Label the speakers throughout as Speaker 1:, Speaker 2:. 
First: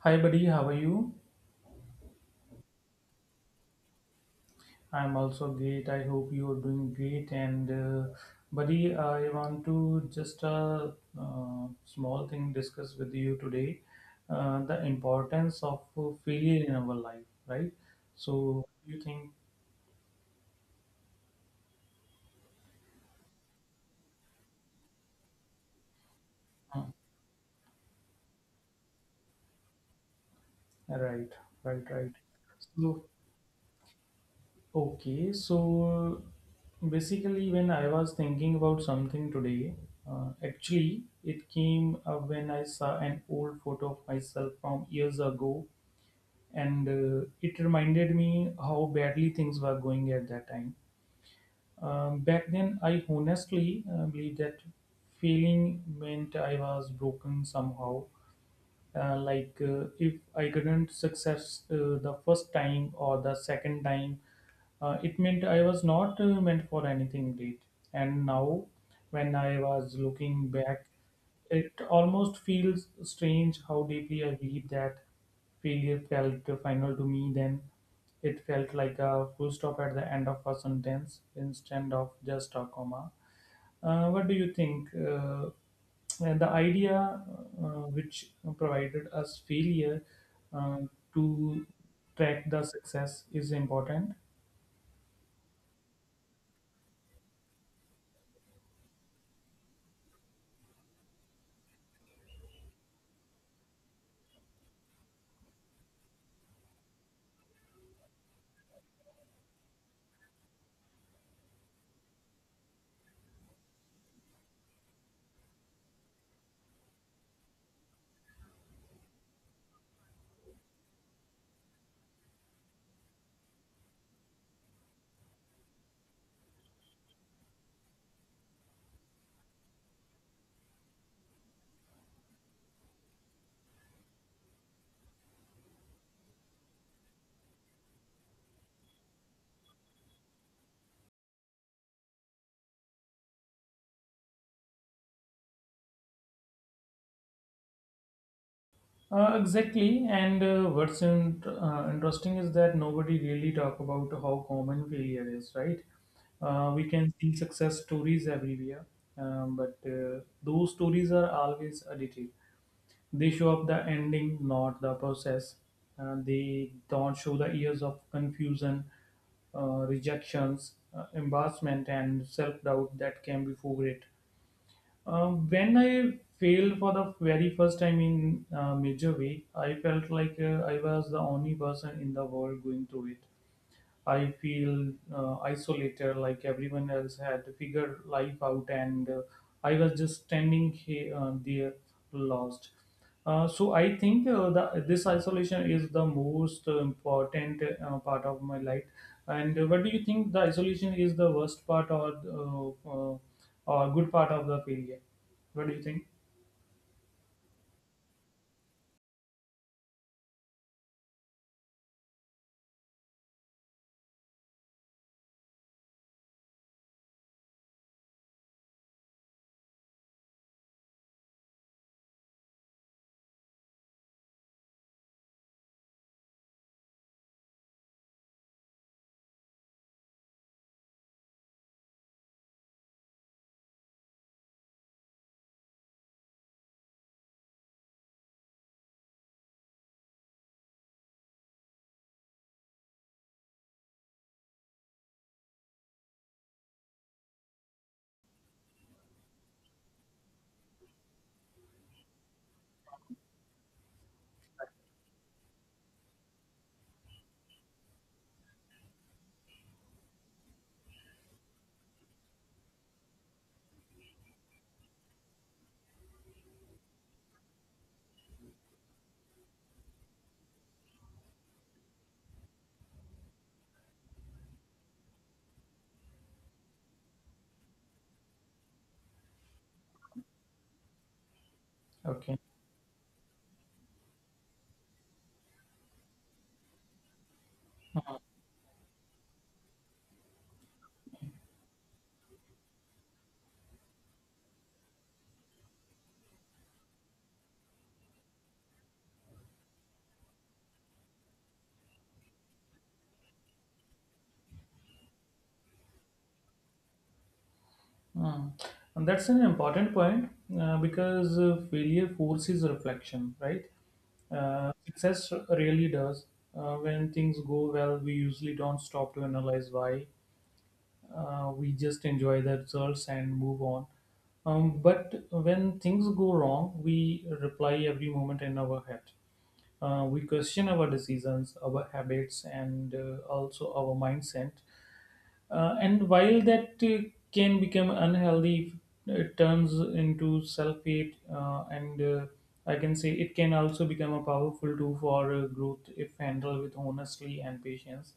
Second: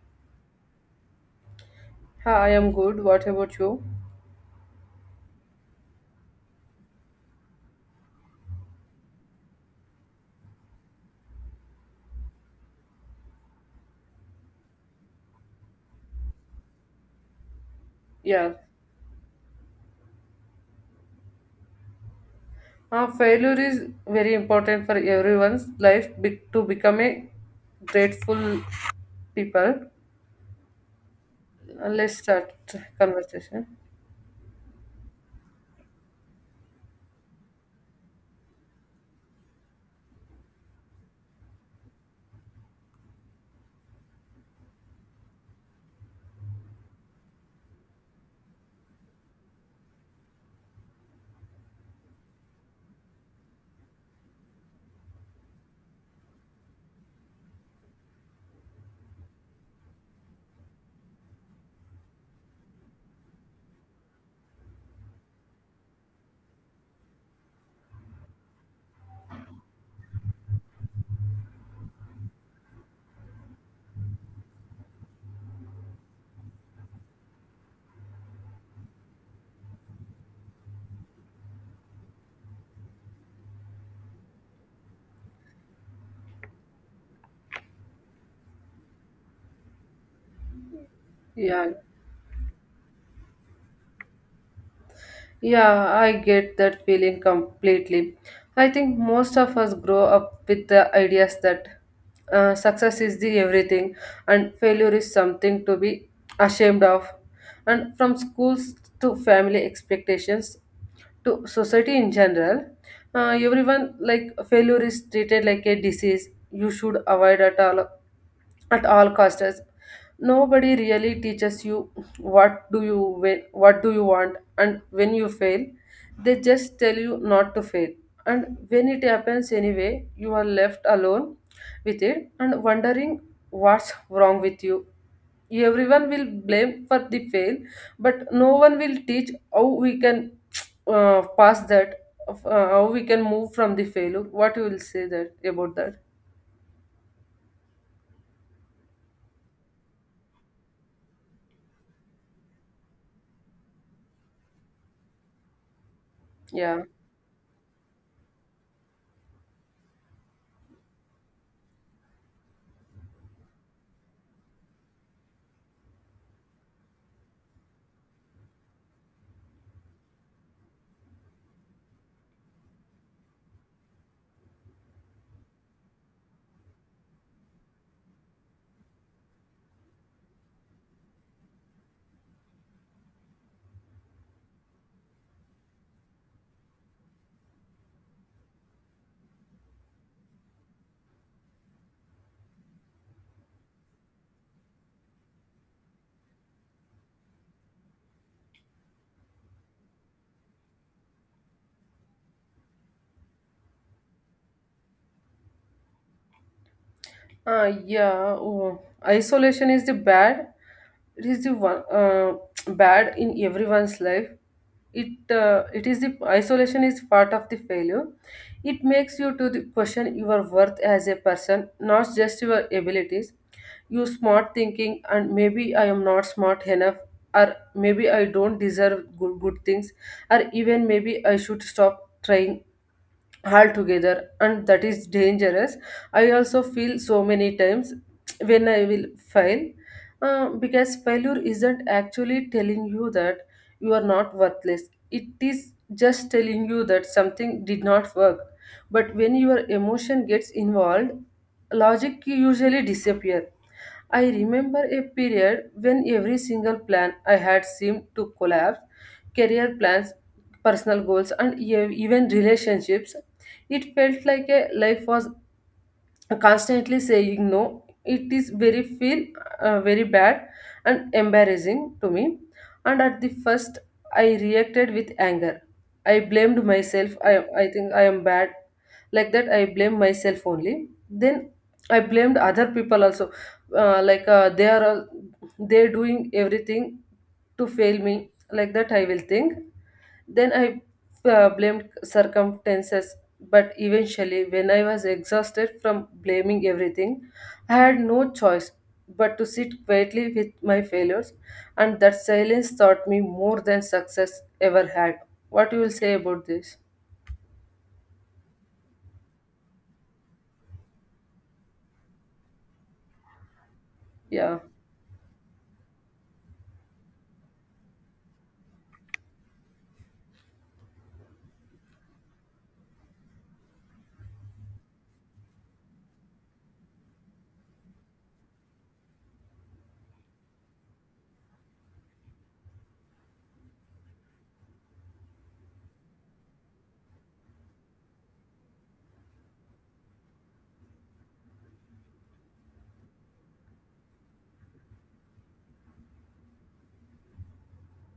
Speaker 1: Hi, buddy. How are you?
Speaker 2: Hi, I am good. What about you?
Speaker 1: I'm also great. I hope you are doing great. Buddy, I want to just a uh, small thing discuss with you today, the importance of failure in our life, right?
Speaker 2: Yeah.
Speaker 1: So, you think,
Speaker 2: Failure is very important for everyone's life to become a grateful people.
Speaker 1: right, right, right.
Speaker 2: Let's start
Speaker 1: So,
Speaker 2: conversation.
Speaker 1: okay. So, basically, when I was thinking about something today, actually, it came up when I saw an old photo of myself from years ago, and it reminded me how badly things were going at that time. Back then, I honestly believed that failing meant I was broken somehow, like if I couldn't success the first time or the second time, it meant I was not meant for anything great. And now, when I was looking back, it almost feels strange how deeply I believe that. Failure felt final to me then. It felt like a full stop at the end of a sentence instead of just a comma. What do you think? And the idea, uh, which provided us failure, uh, to
Speaker 2: Yeah.
Speaker 1: track the success, is important.
Speaker 2: Yeah, I get that feeling completely. I think most of us grow up with the ideas that success is the everything and failure is something to be ashamed of. And from schools to family expectations, to society in general, everyone like failure is treated like a disease you should avoid at all costs. Nobody really teaches you what do you what do you want, and when you fail they just tell you not to fail, and when it happens anyway you are left alone with it and wondering what's wrong with you. Everyone will blame for the fail, but no one will teach how we can pass that how we can move from the failure. What you will say that about that?
Speaker 1: Exactly, and what's in, interesting is that nobody really talk about how common failure is, right?
Speaker 2: Yeah.
Speaker 1: We can see success stories everywhere, but those stories are always edited. They show up the ending, not the process. They don't show the years of confusion, rejections, embarrassment, and self doubt that came before it. When I failed for the very first time in a major way, I felt like I was the only person in the world going through it. I feel isolated, like everyone else had figured life out, and I was just standing there, lost. So I think this isolation is the most important part of my life. And what do you think? The isolation is the worst part, or good part of the failure? What do you think?
Speaker 2: Yeah, oh, isolation is the bad. It is the one bad in everyone's life. It is the isolation is part of the failure. It makes you to the question your worth as a person, not just your abilities. You smart thinking, and maybe I am not smart enough, or maybe I don't deserve good things, or even maybe I should stop trying altogether, and that is dangerous. I also feel so many times when I will fail, because failure isn't actually telling you that you are not worthless. It is just telling you that something did not work, but when your emotion gets involved logic usually disappear. I remember a period when every single plan I had seemed to collapse: career plans, personal goals, and even relationships. It felt like a life was constantly saying no. It is very feel very bad and embarrassing to me, and at the first I reacted with anger. I blamed myself. I think I am bad, like that I blame myself only. Then I blamed
Speaker 1: Okay.
Speaker 2: other people also, like they are all, they doing everything to fail me, like that I will think. Then I blamed circumstances, but eventually, when I was exhausted from blaming everything, I had no choice but to sit quietly with my failures, and that silence taught me more than success ever had. What you will say about this?
Speaker 1: Mm. And that's an important point, because failure forces reflection, right?
Speaker 2: Yeah,
Speaker 1: Success really does. When things go well, we usually don't stop to analyze why. We just enjoy the results and move on. But when things go wrong, we reply every moment in our head. We question our decisions, our habits, and also our mindset. And while that can become unhealthy, it turns into sulfate, and I can say it can also become a powerful tool for growth if handled with honestly and patience,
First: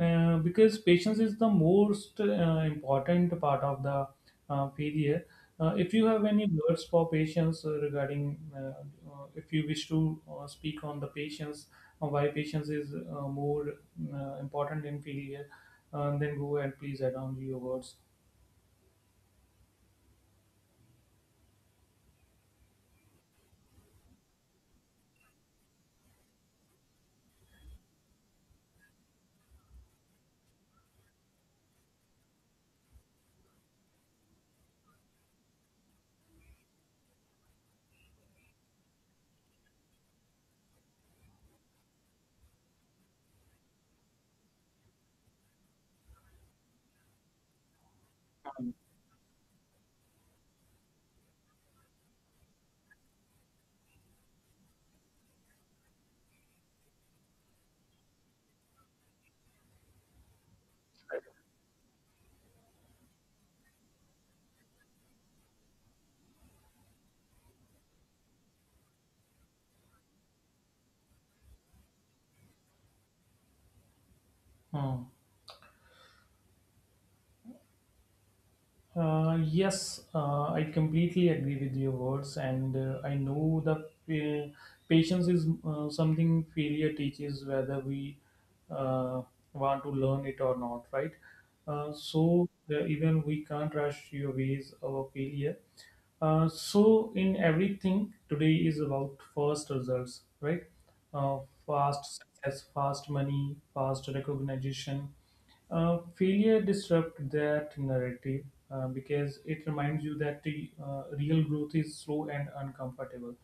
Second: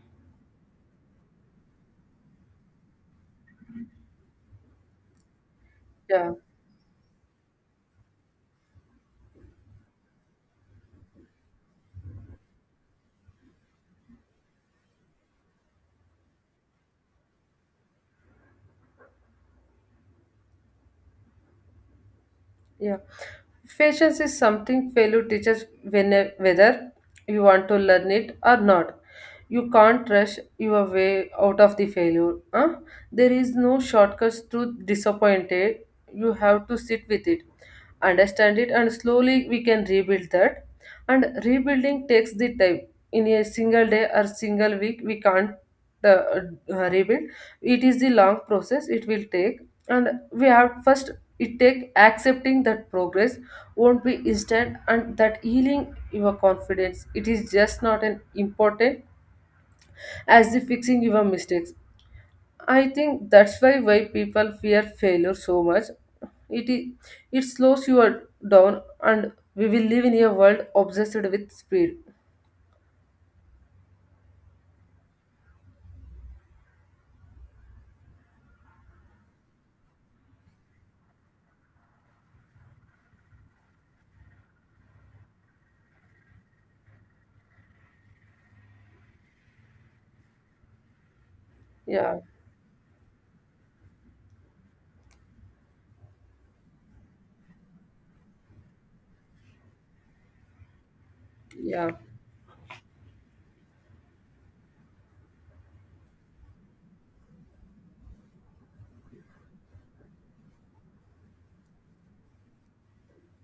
Speaker 1: because patience is the most important part of the failure. If you have
Speaker 2: yeah.
Speaker 1: any words for patience regarding, if you wish to speak on the patience, why patience is more important in failure, then go and please add on your words.
Speaker 2: Yeah. Patience is something failure teaches when, whether you want to learn it or not. You can't rush your way out of the failure. Huh? There is no shortcuts to disappointed. You have to sit with it, understand it, and slowly we can rebuild that. And rebuilding takes the time. In a single day or single week, we can't rebuild. It is the long process. It will take, and we have first it takes accepting that progress won't be instant, and that healing your confidence it is just not an important as the fixing your mistakes. I think that's why people fear failure so much. It is it slows you down, and we will live in a world obsessed with speed.
Speaker 1: Hmm. Yes, I completely agree with your words, and I know that uh, patience is something failure teaches, whether we uh, want to learn it or not, right?
Speaker 2: Yeah,
Speaker 1: So even we can't rush your ways of failure. So in everything today is about fast results, right? Uh,
Speaker 2: yeah.
Speaker 1: Fast success, fast money, fast recognition. Failure disrupt that narrative, because it reminds you that the real growth is slow and uncomfortable.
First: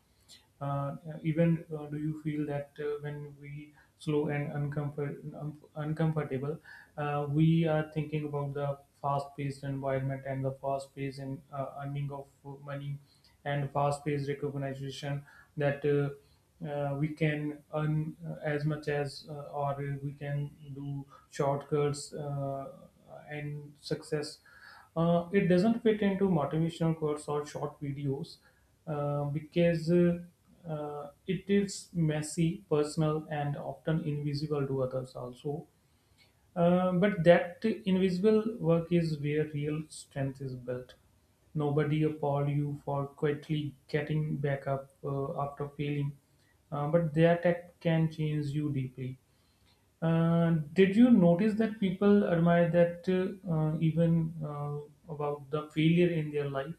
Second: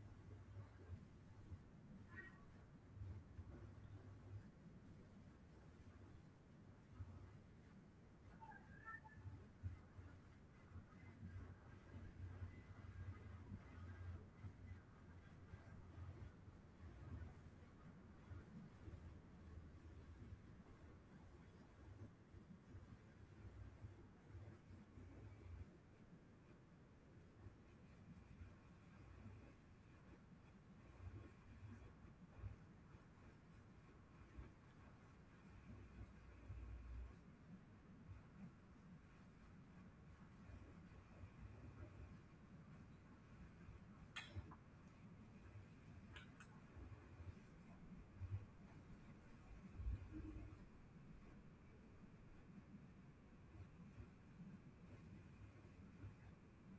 Speaker 1: Yeah, even do you feel that when we slow and uncomfortable, we are thinking about the fast-paced environment and the fast-paced in, earning of money and fast-paced recognition, that we can earn as much as or we can do shortcuts, and success, it doesn't fit into motivational quotes or short videos, because it is messy, personal, and often invisible to others also. But that invisible work is where real strength is built. Nobody applaud you for quietly getting back up after failing, but that act can change you deeply. Did you notice that people admire that even about the failure in their life?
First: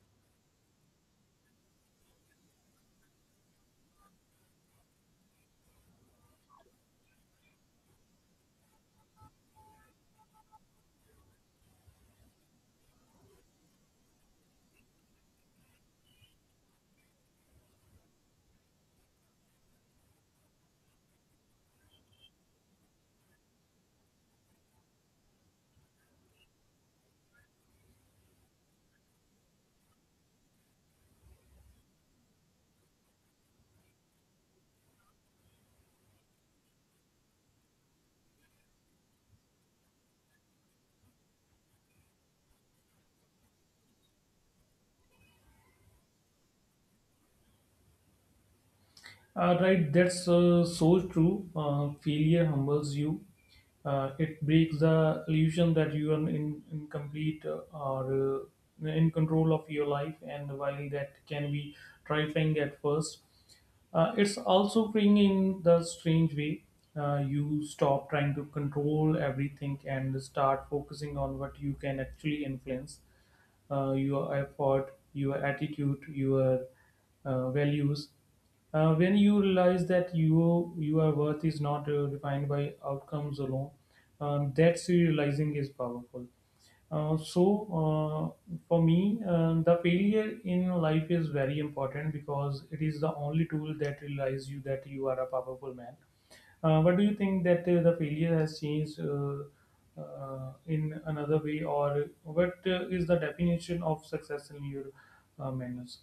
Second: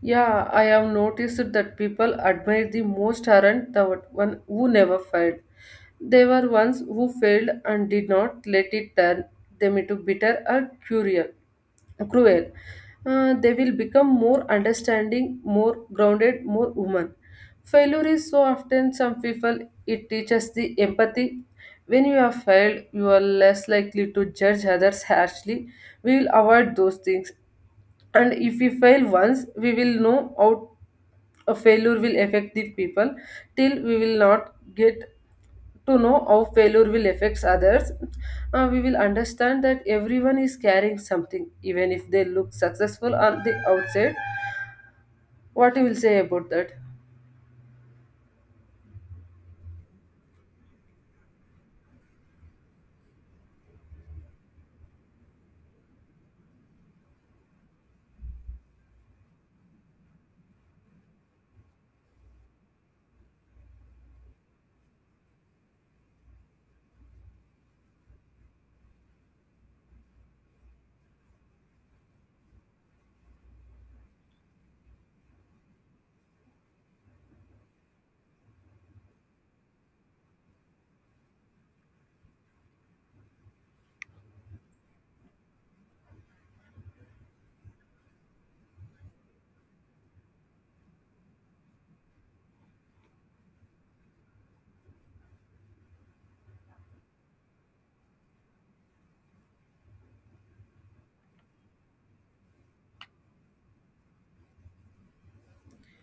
Speaker 2: Yeah, I have noticed that people admire the most aren't the one who never failed. They were ones who failed and did not let it turn them into bitter or cruel. They will become more understanding, more grounded, more human. Failure is so often some people it teaches the empathy. When you have failed, you are less likely to judge others harshly. We will avoid those things, and if we fail once we will know how a failure will affect the people. Till we will not get to know how failure will affect others, we will understand that everyone is carrying something even if they look successful on the outside. What you will say about that?
Speaker 1: Right, that's so true. Failure humbles you. It breaks the illusion that you are in, incomplete or in control of your life, and while that can be terrifying at first, it's also freeing in the strange way. You stop trying to control everything and start focusing on what you can actually influence, your effort, your attitude, your values. When you realize that you your worth is not defined by outcomes alone, that's realizing is powerful. So for me, the failure in life is very important because it is the only tool that realizes you that you are a powerful man. What do you think that the failure has changed in another way, or what is the definition of success in your manners?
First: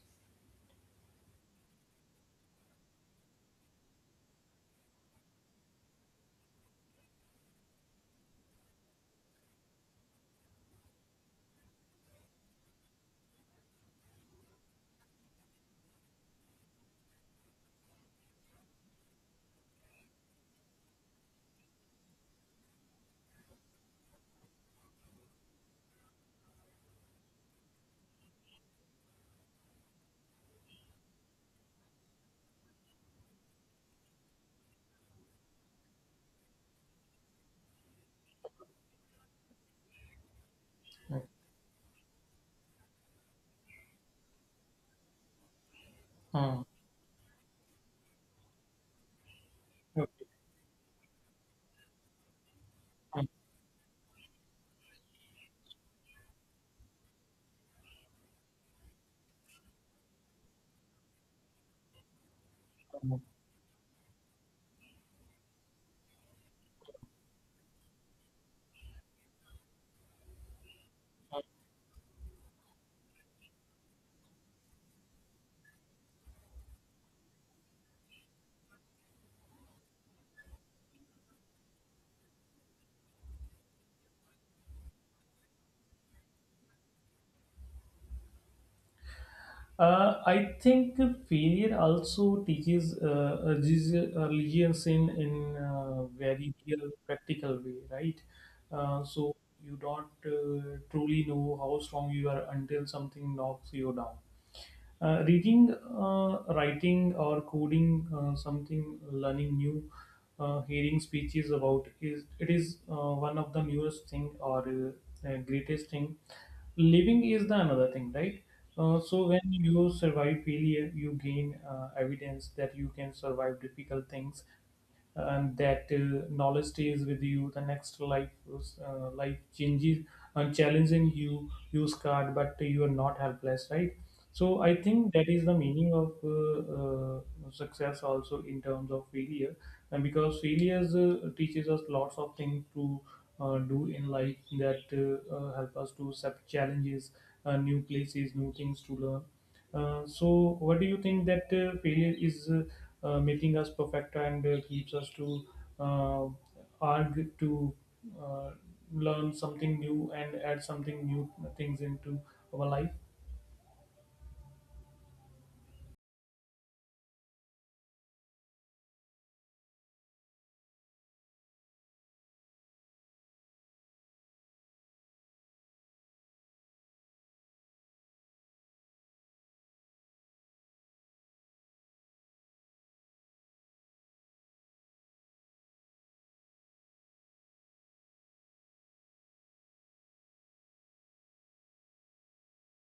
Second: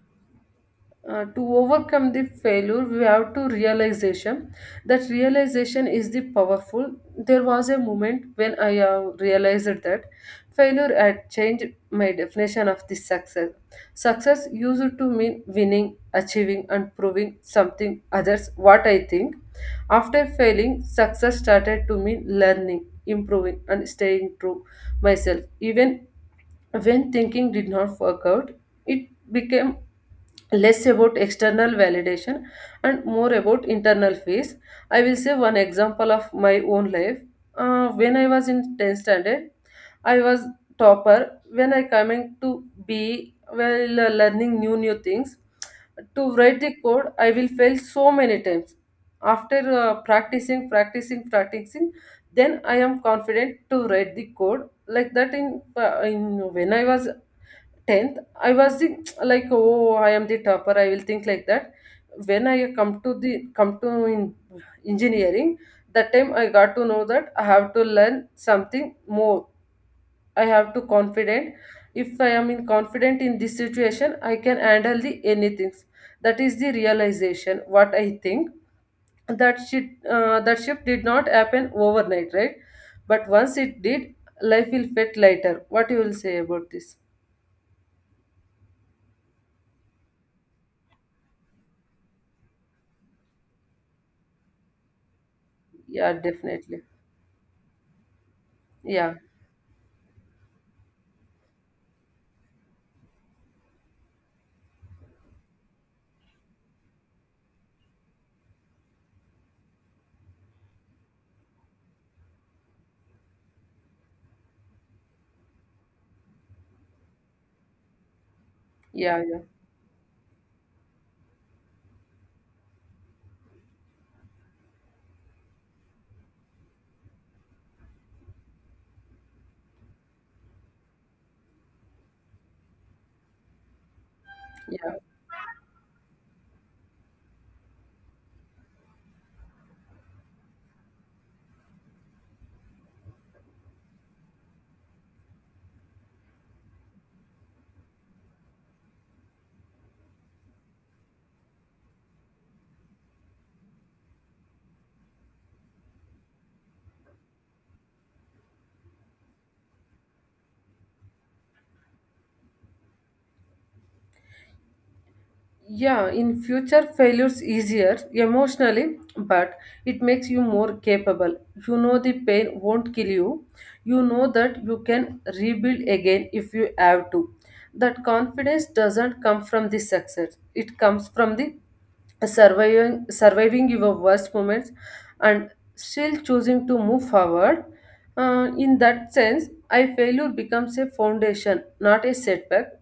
Speaker 2: To overcome the failure we have to realization. That realization is the powerful. There was a moment when I realized that failure had changed my definition of the success. Success used to mean winning, achieving, and proving something others, what I think. After failing, success started to mean learning, improving, and staying true myself, even when thinking did not work out. It became less about external validation and more about internal peace. I will say one example of my own life. When I was in 10th standard, I was topper. When I coming to be well, learning new things, to write
Speaker 1: Hmm.
Speaker 2: the code, I will fail so many times. After
Speaker 1: Okay.
Speaker 2: practicing, practicing, practicing, then I am confident to write the code like that. In when I was tenth, I was like, oh, I am the topper, I will think like that. When I come
Speaker 1: Hmm.
Speaker 2: to the come to in engineering, that time I got to know that I have to learn something more. I have to confident. If I am in confident in this situation, I can handle the anything. That is the realization, what I think. That shit uh, that shift did not happen overnight, right? But once it did, life will fit lighter. What you will say about this?
Speaker 1: I think failure also teaches a religions in
Speaker 2: Yeah,
Speaker 1: very
Speaker 2: definitely.
Speaker 1: real practical way, right?
Speaker 2: Yeah.
Speaker 1: So you don't truly know how strong you are until something knocks you down. Reading, writing, or coding something, learning new, hearing speeches about is it is one of the newest thing or greatest thing. Living is the another thing, right?
Speaker 2: Yeah,
Speaker 1: So
Speaker 2: yeah,
Speaker 1: when you survive failure, you gain evidence that you can survive difficult things, and that knowledge stays with you the next life. Life changes and challenging you, you scarred but you are not helpless, right? So I
Speaker 2: yeah.
Speaker 1: think that is the meaning of success also in terms of failure. And because failures teaches us lots of things to do in life, that help us to accept challenges, new places, new things to learn. So what do you think that failure is making us perfect and keeps us to uh, argue to uh, learn something new and add something new things into our life?
Speaker 2: Yeah, in future failures easier emotionally, but it makes you more capable. You know the pain won't kill you. You know that you can rebuild again if you have to. That confidence doesn't come from the success. It comes from the surviving your worst moments, and still choosing to move forward. In that sense, I failure becomes a foundation, not a setback.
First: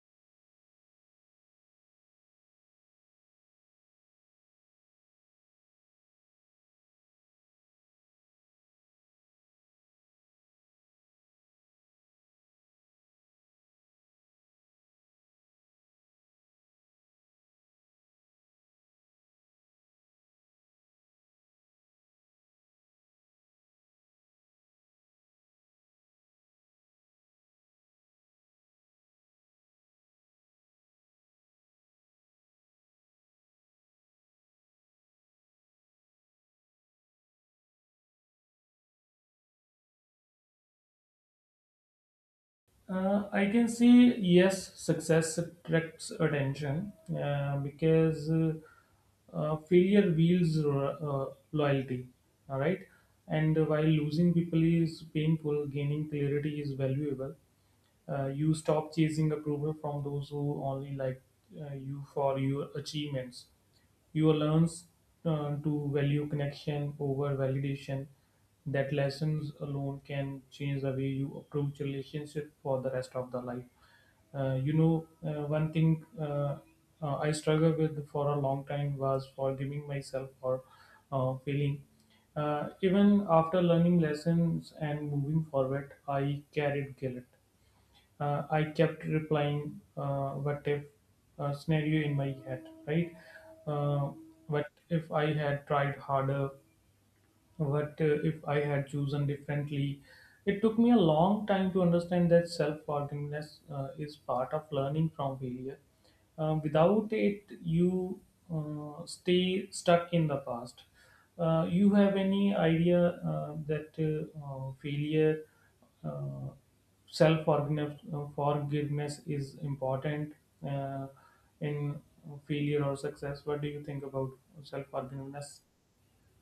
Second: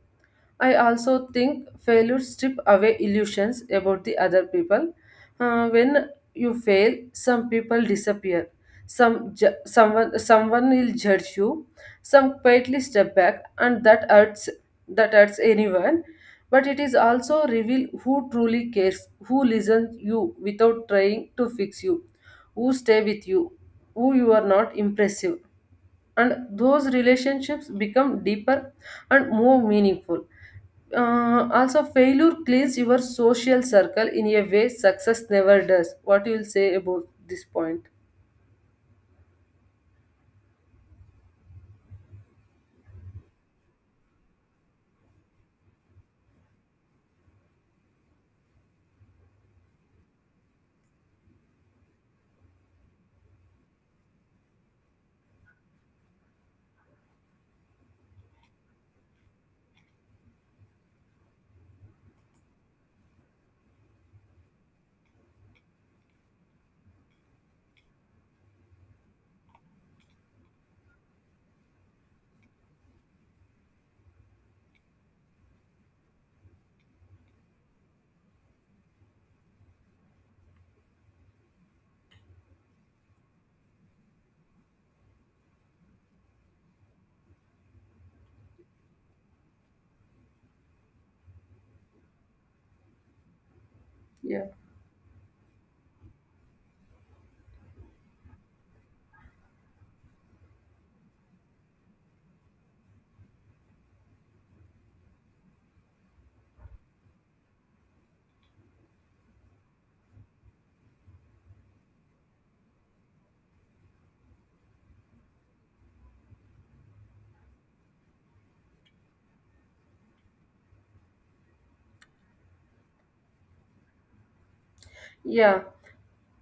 Speaker 2: I also think failure strip away illusions about the other people. When you fail, some people disappear. Some someone will judge you. Some quietly step back, and that hurts. That hurts anyone. But it is also reveal who truly cares, who listens you without trying to fix you, who stay with you, who you are not impressive, and those relationships become deeper and more meaningful. Also, failure cleans your social circle in a way success never does. What you will say about this point?
Speaker 1: I can see, yes, success attracts attention, because failure wields loyalty. All right, and while losing people is painful, gaining clarity is valuable. You stop chasing approval from those who only like you for your achievements. You learn to value connection over validation. That lessons alone can change the way you approach relationship for the rest of the life. You know, one thing I struggled with for a long time was forgiving myself for failing. Even after learning lessons and moving forward, I carried guilt. I kept replying, what if scenario in my head, right? Uh,
Speaker 2: Yeah.
Speaker 1: what if I had tried harder? But if I had chosen differently, it took me a long time to understand that self forgiveness is part of learning from failure. Without it, you stay stuck in the past. You have any idea that failure, uh, self forgiveness forgiveness is important uh, in failure or success? What do you think about self
Speaker 2: Yeah,
Speaker 1: forgiveness?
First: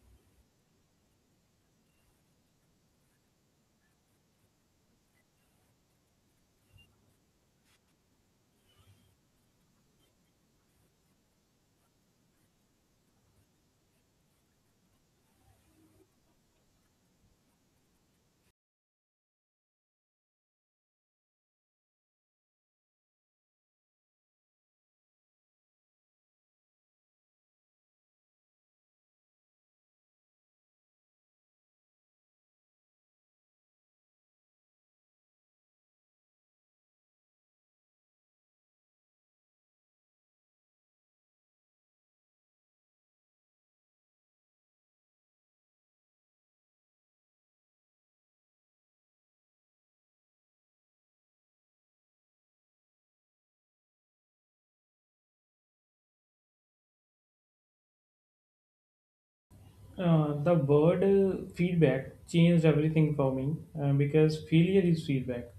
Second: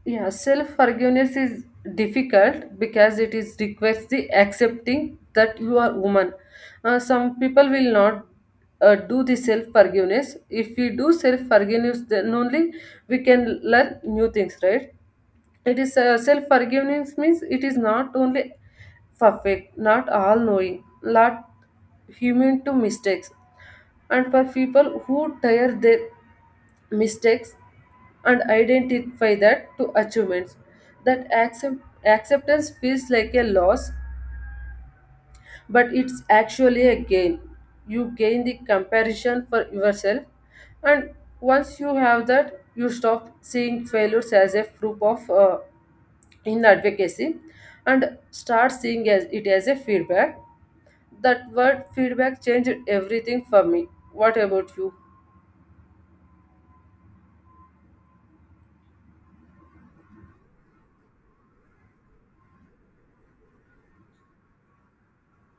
Speaker 2: yeah. Self forgiveness is difficult because it is requires the accepting that you are woman. Some people will not do the self forgiveness. If we do self forgiveness, then only we can learn new things, right? It is, self forgiveness means it is not only perfect, not all knowing, not human to mistakes. And for people who tire their mistakes and identify that to achievements, that accept, acceptance feels like a loss, but it's actually a gain. You gain the comparison for yourself, and once you have that, you stop seeing failures as a proof of in the advocacy, and start seeing as it as a feedback. That word feedback changed everything for me. What about you?
Speaker 1: The word feedback changed everything for me, because failure is feedback.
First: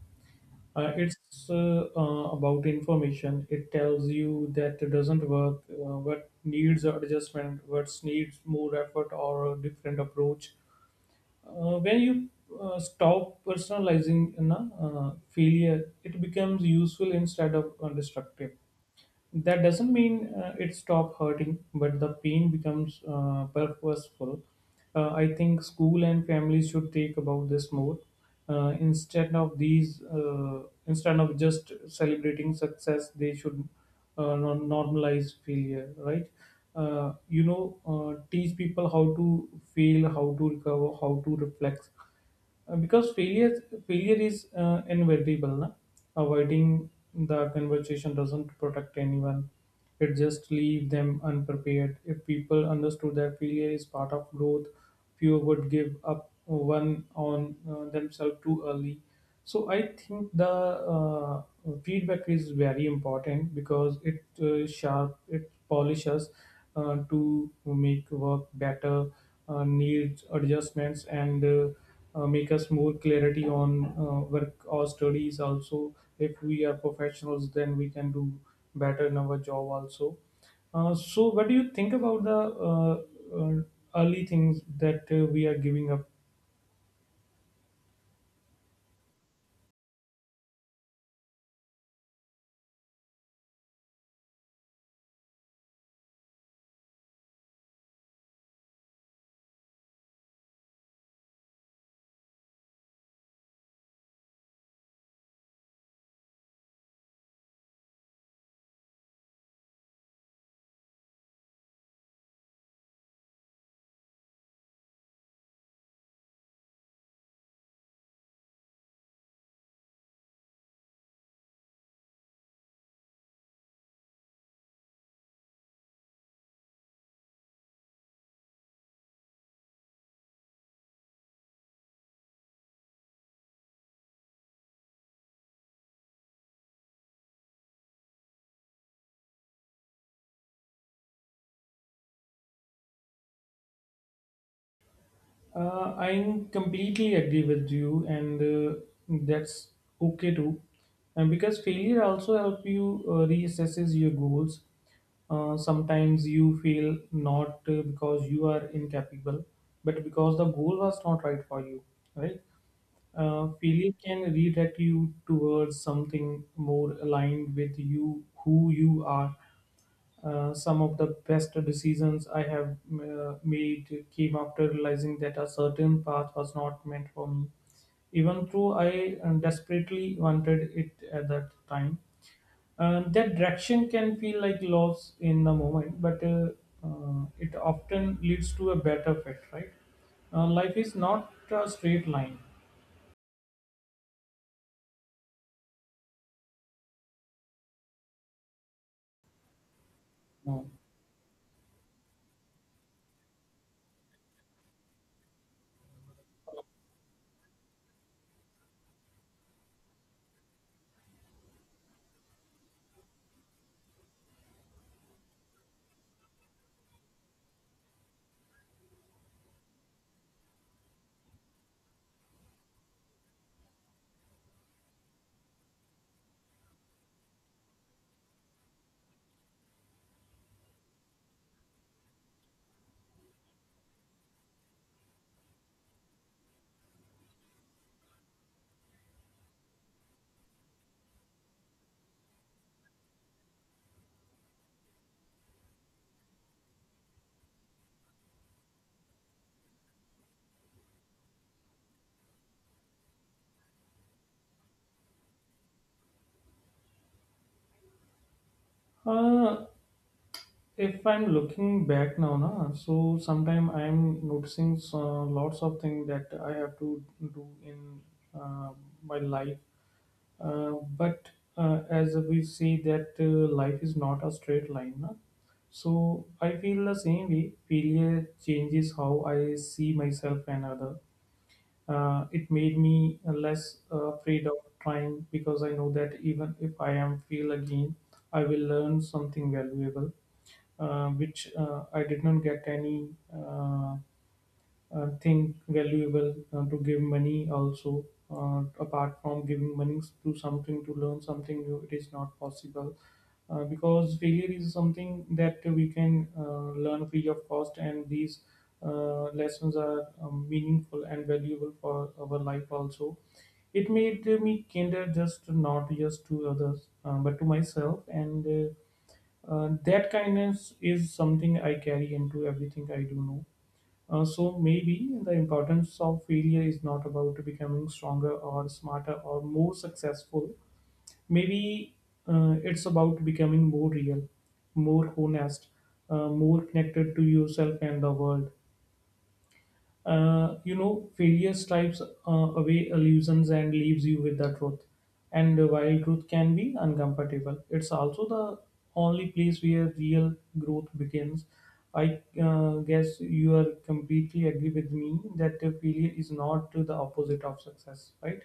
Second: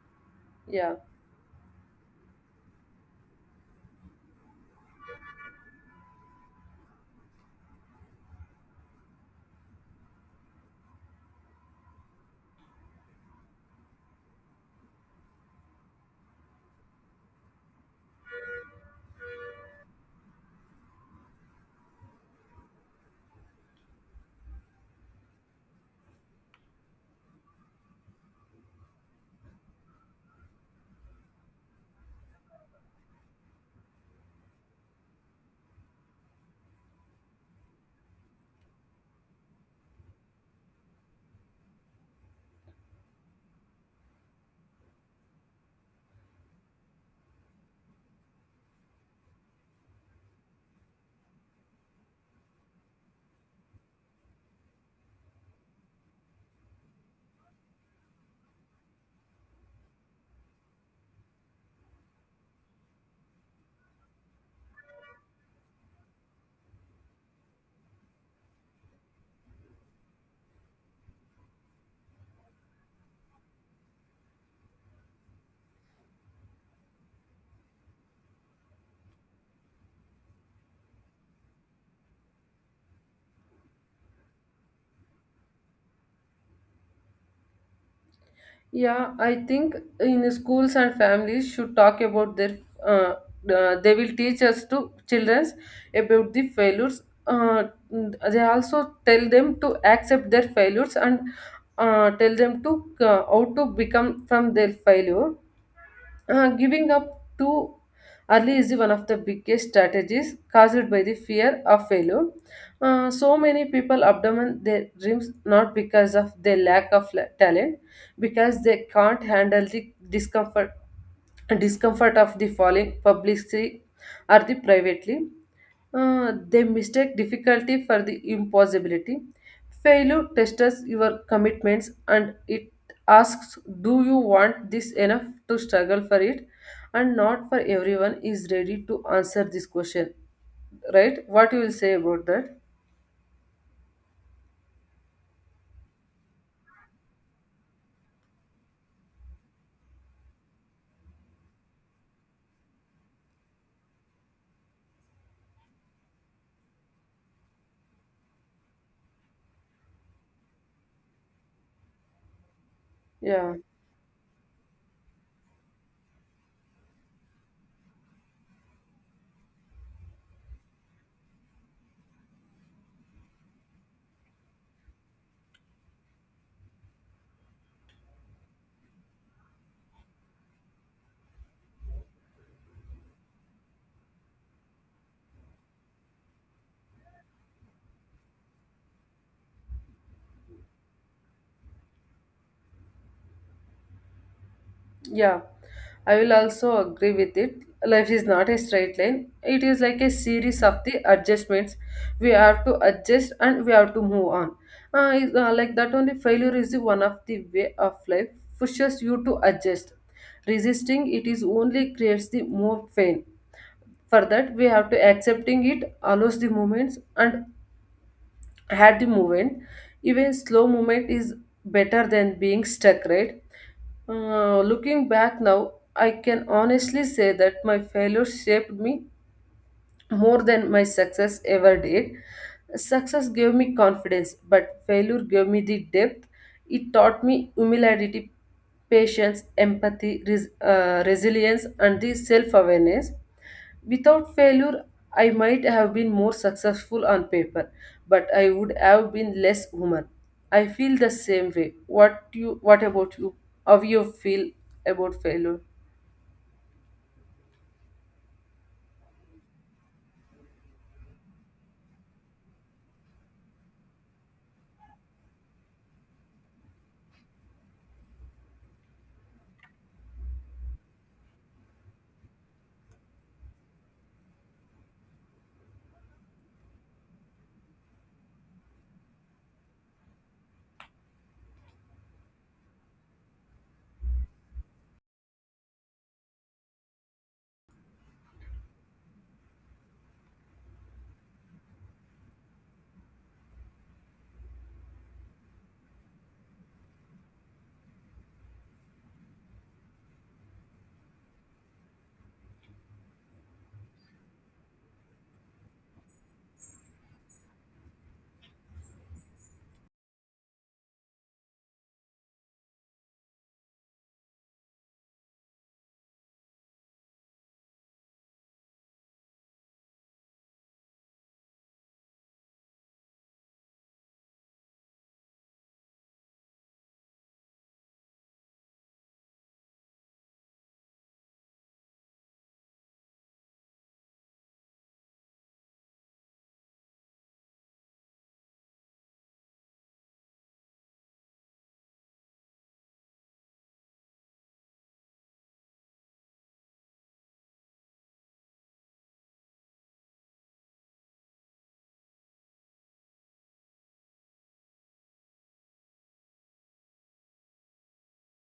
Speaker 2: Yeah.
Speaker 1: It's about information. It tells you that it doesn't work, what needs adjustment, what needs more effort or a different approach. When you stop personalizing, you know, failure, it becomes useful instead of destructive. That doesn't mean it stopped hurting, but the pain becomes purposeful. I think school and families should take about this more, instead of these instead of just celebrating success. They should normalize failure, right? You know, teach people how to fail, how to recover, how to reflect. Because failure is inevitable na? Avoiding the conversation doesn't protect anyone. It just leaves them unprepared. If people understood that failure is part of growth, few would give up one on themselves too early. So I think the uh, feedback is very important because it sharp it polishes to make work better, needs adjustments, and make us more clarity on work or studies also. If we are professionals, then we can do better in our job also. So what do you think about the uh, uh, early things that we are giving up?
Speaker 2: Yeah, I think in schools and families should talk about their uh, they will teach us to childrens about the failures. uh, they also tell them to accept their failures, and tell them to how to become from their failure. Giving up too early is one of the biggest strategies caused by the fear of failure. So many people abandon their dreams not because of their lack of talent, because they can't handle the discomfort of the falling publicly or the privately. They mistake difficulty for the impossibility. Failure tests your commitments, and it asks, "Do you want this enough to struggle for it?" And not for everyone is ready to answer this question, right? What you will say about that?
Speaker 1: I'm completely agree with you, and that's okay too. And because failure also help you reassesses your goals. Sometimes you feel not because you are incapable, but because the goal was not right for you, right?
Speaker 2: Yeah.
Speaker 1: Failure can redirect you towards something more aligned with you, who you are. Some of the best decisions I have made came after realizing that a certain path was not meant for me, even though I desperately wanted it at that time. That direction can feel like loss in the moment, but it often leads to a better fit, right? Life is not a straight line.
Speaker 2: Yeah, I will also agree with it. Life is not a straight line. It is like a series
Speaker 1: No.
Speaker 2: of the adjustments. We have to adjust, and we have to move on. Like that only failure is the one of the way of life pushes you to adjust. Resisting it is only creates the more pain. For that, we have to accepting it allows the movements and had the movement. Even slow movement is better than being stuck, right? Looking back now, I can honestly say that my failures shaped me more than my success ever did. Success gave me confidence, but failure gave me the depth. It taught me humility, patience, empathy, resilience, and the self awareness. Without failure, I might have been more successful on paper, but I would have been less human. I feel the same way. What you? What about you? How you feel about failure?
Speaker 1: Uh, if I'm looking back now, na, so sometime I'm noticing lots of things that I have to do in uh, my life. But as we see that life is not a straight line, na? So I feel the same way. Failure changes how I see myself and other. It made me less afraid of trying because I know that even if I am fail again, I will learn something valuable, which I did not get any. Uh, think valuable to give money also, apart from giving money to something to learn something new it is not possible, because failure is something that we can learn free of cost, and these lessons are meaningful and valuable for our life also. It made me kinder, just not just to others but to myself, and that kindness is something I carry into everything I do know. So maybe the importance of failure is not about becoming stronger or smarter or more successful. Maybe it's about becoming more real, more honest, more connected to yourself and the world. Failure stripes away illusions and leaves you with the truth. And while truth can be uncomfortable, it's also the only place where real growth begins. I guess you are completely agree with me that the failure is not the opposite of success, right?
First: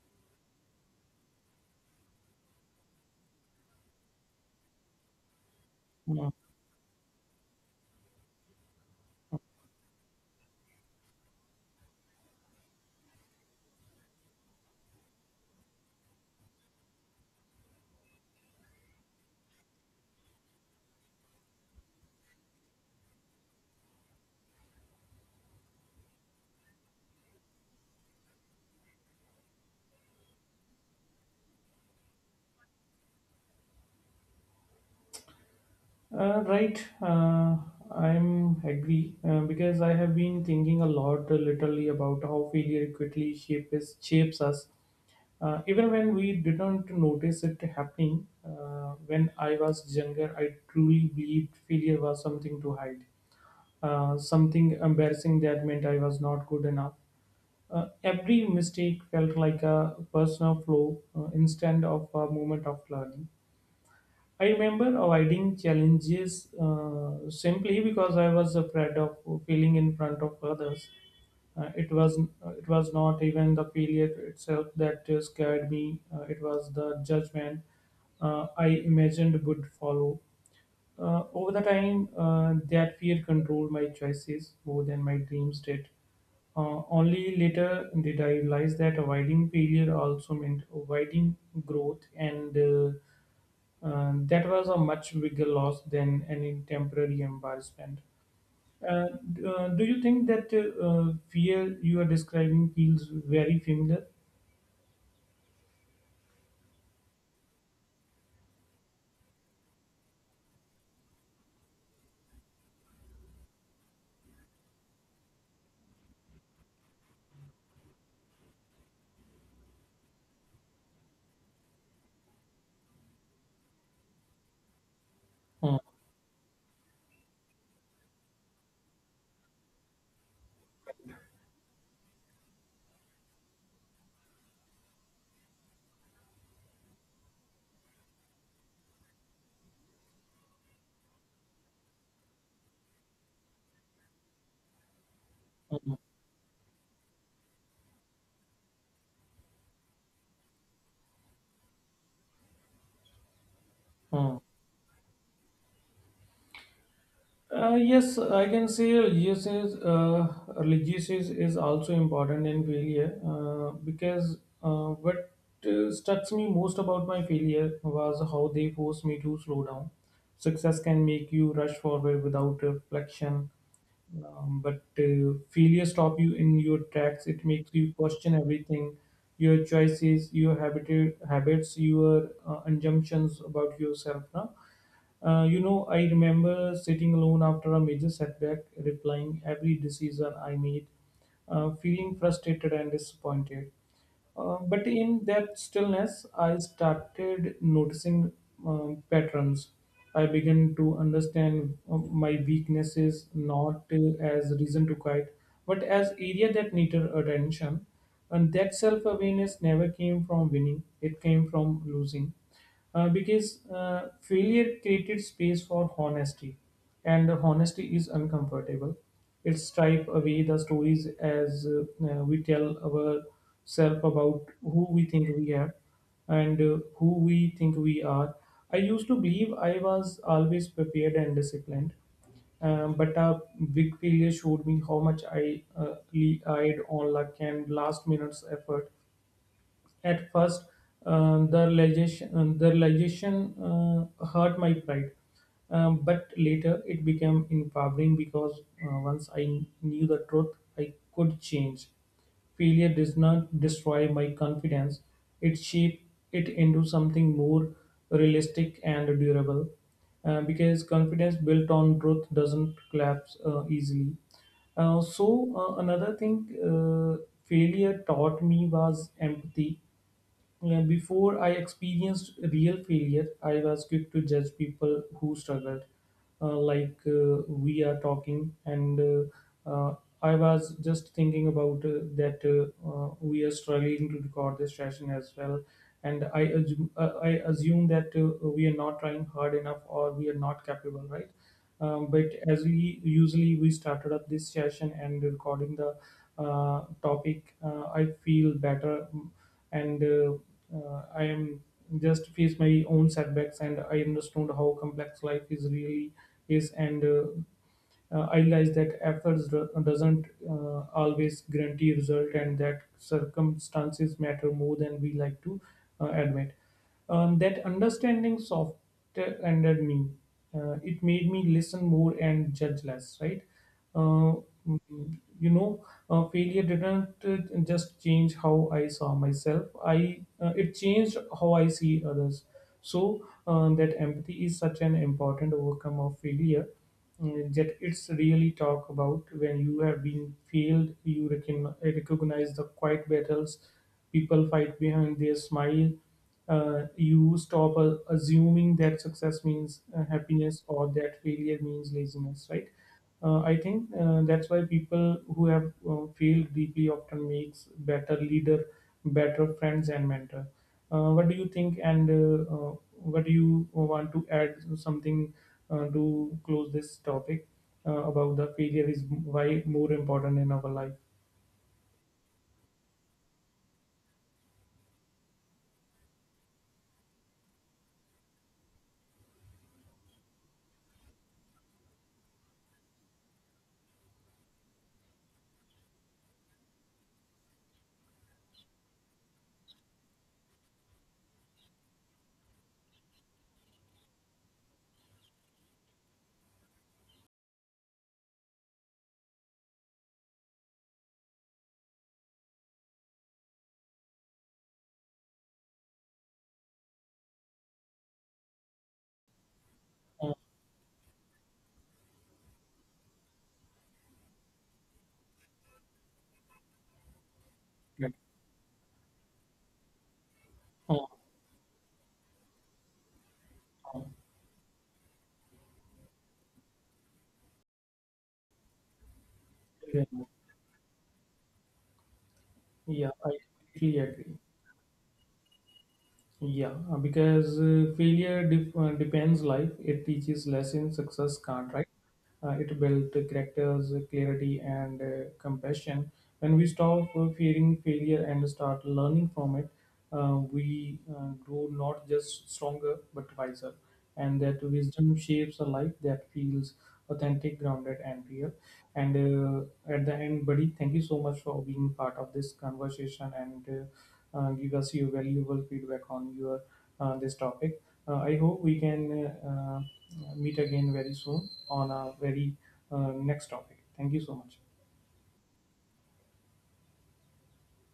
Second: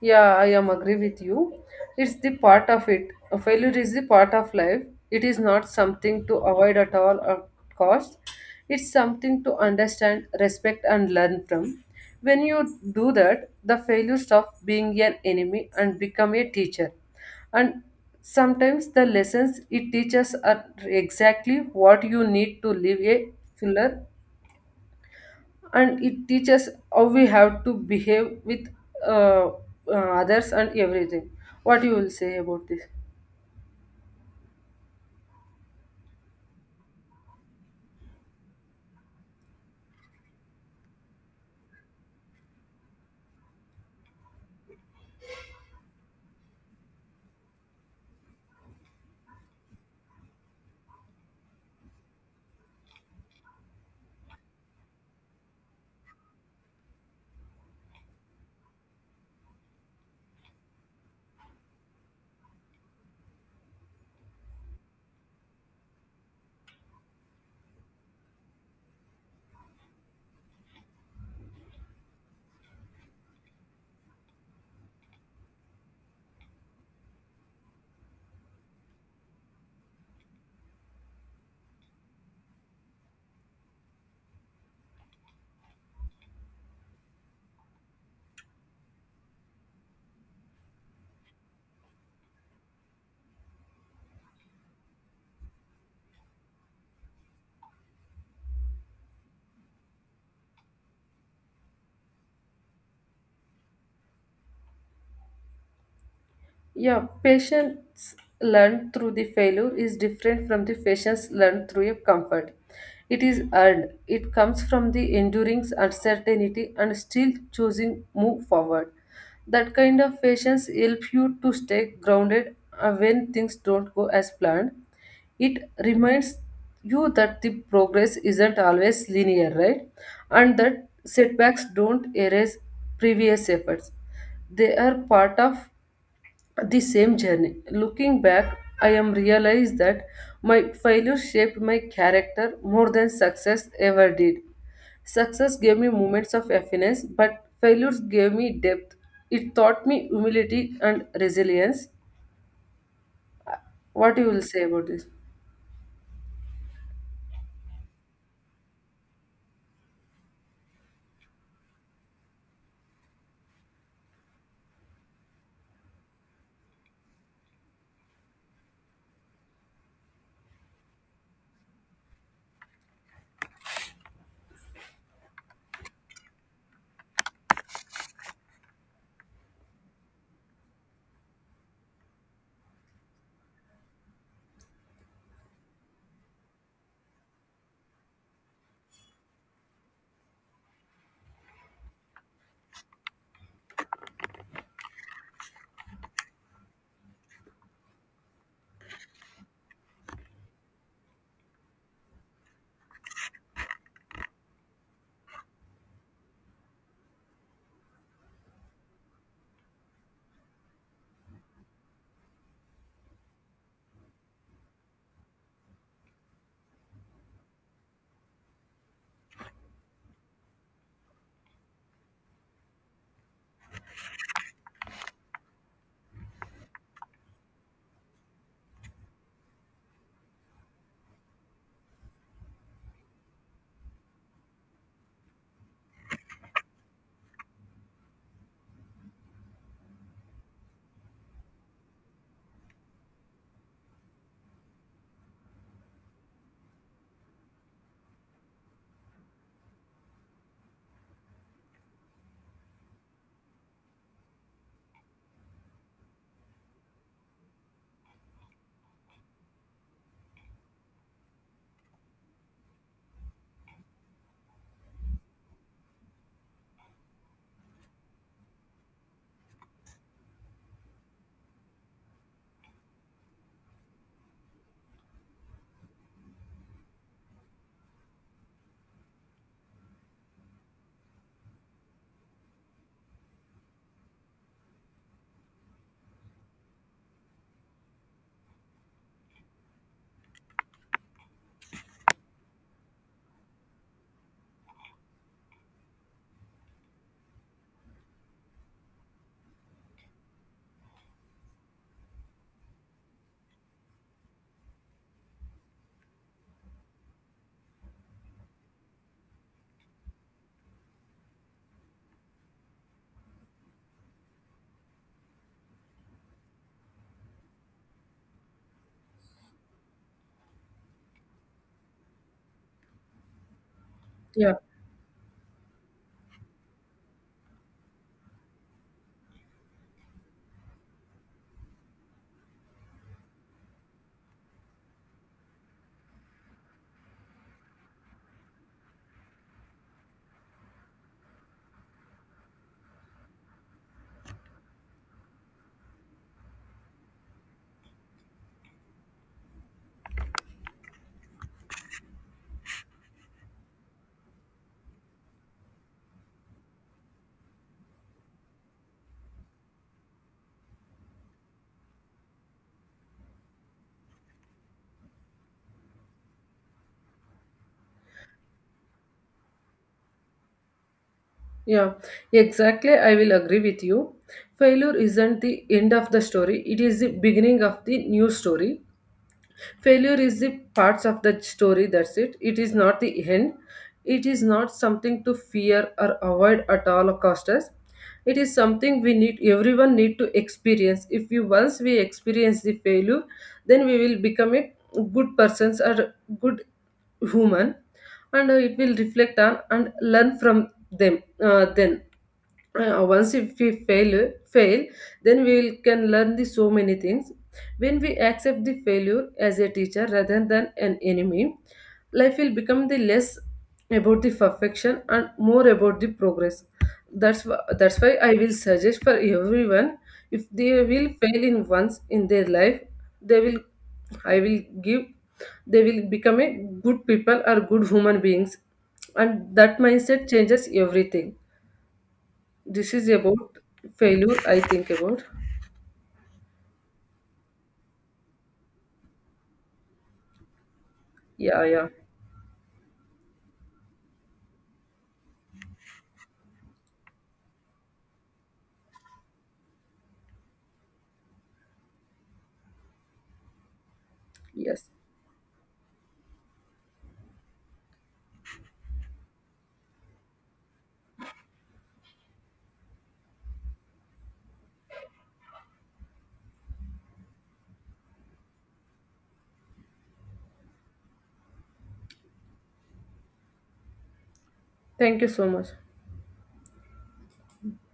Speaker 2: Yeah, I am agree with you. It's the part of it. A failure is the part of life. It is not something
Speaker 1: Yeah.
Speaker 2: to avoid at all or cost. It's something to understand, respect, and learn from. When you do that, the failure stops being an enemy and become a teacher. And sometimes the lessons it teaches are exactly what you need to live a fuller, and it teaches how we have to behave with uh, others and everything. What you will say about this?
Speaker 1: Right, I'm agree because I have been thinking a lot literally about how failure quickly shapes us. Even when we didn't notice it happening, when I was younger, I truly believed failure was something to hide, something embarrassing that meant I was not good enough. Every mistake felt like a personal flaw instead of a moment of learning. I remember avoiding challenges simply because I was afraid of failing in front of others. Uh, it was it was not even the failure itself that scared me. It was the judgment I imagined would follow. Over the time, that fear controlled my choices more than my dreams did. Only later did I realize that avoiding failure also meant avoiding growth, and that was a much bigger loss than any temporary embarrassment. Uh, do you think that fear you are describing feels very familiar?
Speaker 2: Yeah, patience learned through the failure is different from the patience learned through a comfort. It is earned. It comes from the enduring uncertainty and still choosing move forward. That kind of patience helps you to stay grounded when things don't go as planned. It
Speaker 1: Hmm,
Speaker 2: reminds you that the progress isn't always linear, right? And that setbacks don't erase previous efforts. They are part of the same journey. Looking back, I am realized that my failure shaped my character more than success ever did. Success gave me
Speaker 1: hmm,
Speaker 2: moments of happiness, but failures gave me depth. It taught me humility and resilience. What you
Speaker 1: hmm.
Speaker 2: will say about this?
Speaker 1: Yes, I can say religious is, is also important in failure, because what struck me most about my failure was how they forced me to slow down. Success can make you rush forward without reflection, but failure stop you in your tracks. It makes you question everything: your choices, your habits, your assumptions about yourself. Now I remember sitting alone after a major setback, replying every decision I made, feeling frustrated and disappointed. But in that stillness, I started noticing patterns. I began to understand my weaknesses not as reason to quit, but as area that needed attention. And that self-awareness never came from winning; it came from losing. Because failure created space for honesty, and honesty is uncomfortable. It stripes away the stories as we tell ourselves about who we think we are and who we think we are. I used to believe I was always prepared and disciplined, but a big failure showed me how much I relied on luck and last minute's effort. At first, the realization hurt my pride. But later it became empowering, because once I knew the truth, I could change. Failure does not destroy my confidence; it shaped it into something more realistic and durable. Because confidence built on truth doesn't collapse easily. Uh, so Another thing uh, failure taught me was empathy. Yeah, before I experienced real failure, I was quick to judge people who struggled, like we are talking, and uh, uh, I was just thinking about that we are struggling to record this session as well, and I assume that we are not trying hard enough or we are not capable, right? But as we usually we started up this session and recording the topic, I feel better, and I am just faced my own setbacks and I understood how complex life is really is, and I realized that efforts doesn't always guarantee result, and that circumstances matter more than we like to admit. That understanding softened me. It made me listen more and judge less. Right? Uh,
Speaker 2: Yeah,
Speaker 1: you know, failure didn't just change how I saw myself. I It changed how I see others. So that empathy is such an important overcome of failure. Mm, that it's really talk about when you have been failed you recognize the quiet battles people fight behind their smile. You stop assuming that success means happiness or that failure means laziness, right? I think that's why people who have failed deeply often makes better leader, better friends and mentor. What do you think, and what do you want to add something to close this topic about the failure is why more important in our life?
Speaker 2: yeah, exactly. I will agree with you. Failure isn't the end of the story, it is the beginning of the new story. Failure is the parts of the story, that's it. It is not the end. It is not something to fear or avoid at all costs. It is something we need, everyone need to experience. If you Once we experience the failure, then we will become a good persons or good human, and it will reflect on and learn from them. Then once if we fail, then we can learn the so many things. When we accept the failure as a teacher
Speaker 1: Uh,
Speaker 2: rather than an enemy, life will become the less about the perfection and more about the progress. That's why I will suggest for everyone, if they
Speaker 1: Uh,
Speaker 2: will fail in once in their life, they will
Speaker 1: uh,
Speaker 2: I will give they will become a good people or good human beings. And that mindset changes everything. This is
Speaker 1: yeah, I
Speaker 2: about
Speaker 1: completely
Speaker 2: failure,
Speaker 1: agree.
Speaker 2: I think about.
Speaker 1: Yeah, because failure depends life. It teaches lessons success
Speaker 2: Yeah,
Speaker 1: can't,
Speaker 2: yeah,
Speaker 1: right? It builds characters, clarity, and compassion. When we stop fearing failure and start learning from it, we grow not just stronger but wiser. And that
Speaker 2: yes.
Speaker 1: wisdom shapes a life that feels authentic, grounded, and real. And at the end, buddy, thank you so much for being part of this conversation, and give us your valuable feedback on your this topic. I hope we can meet again very soon on a very next topic. Thank you so much.
Speaker 2: Thank you so much.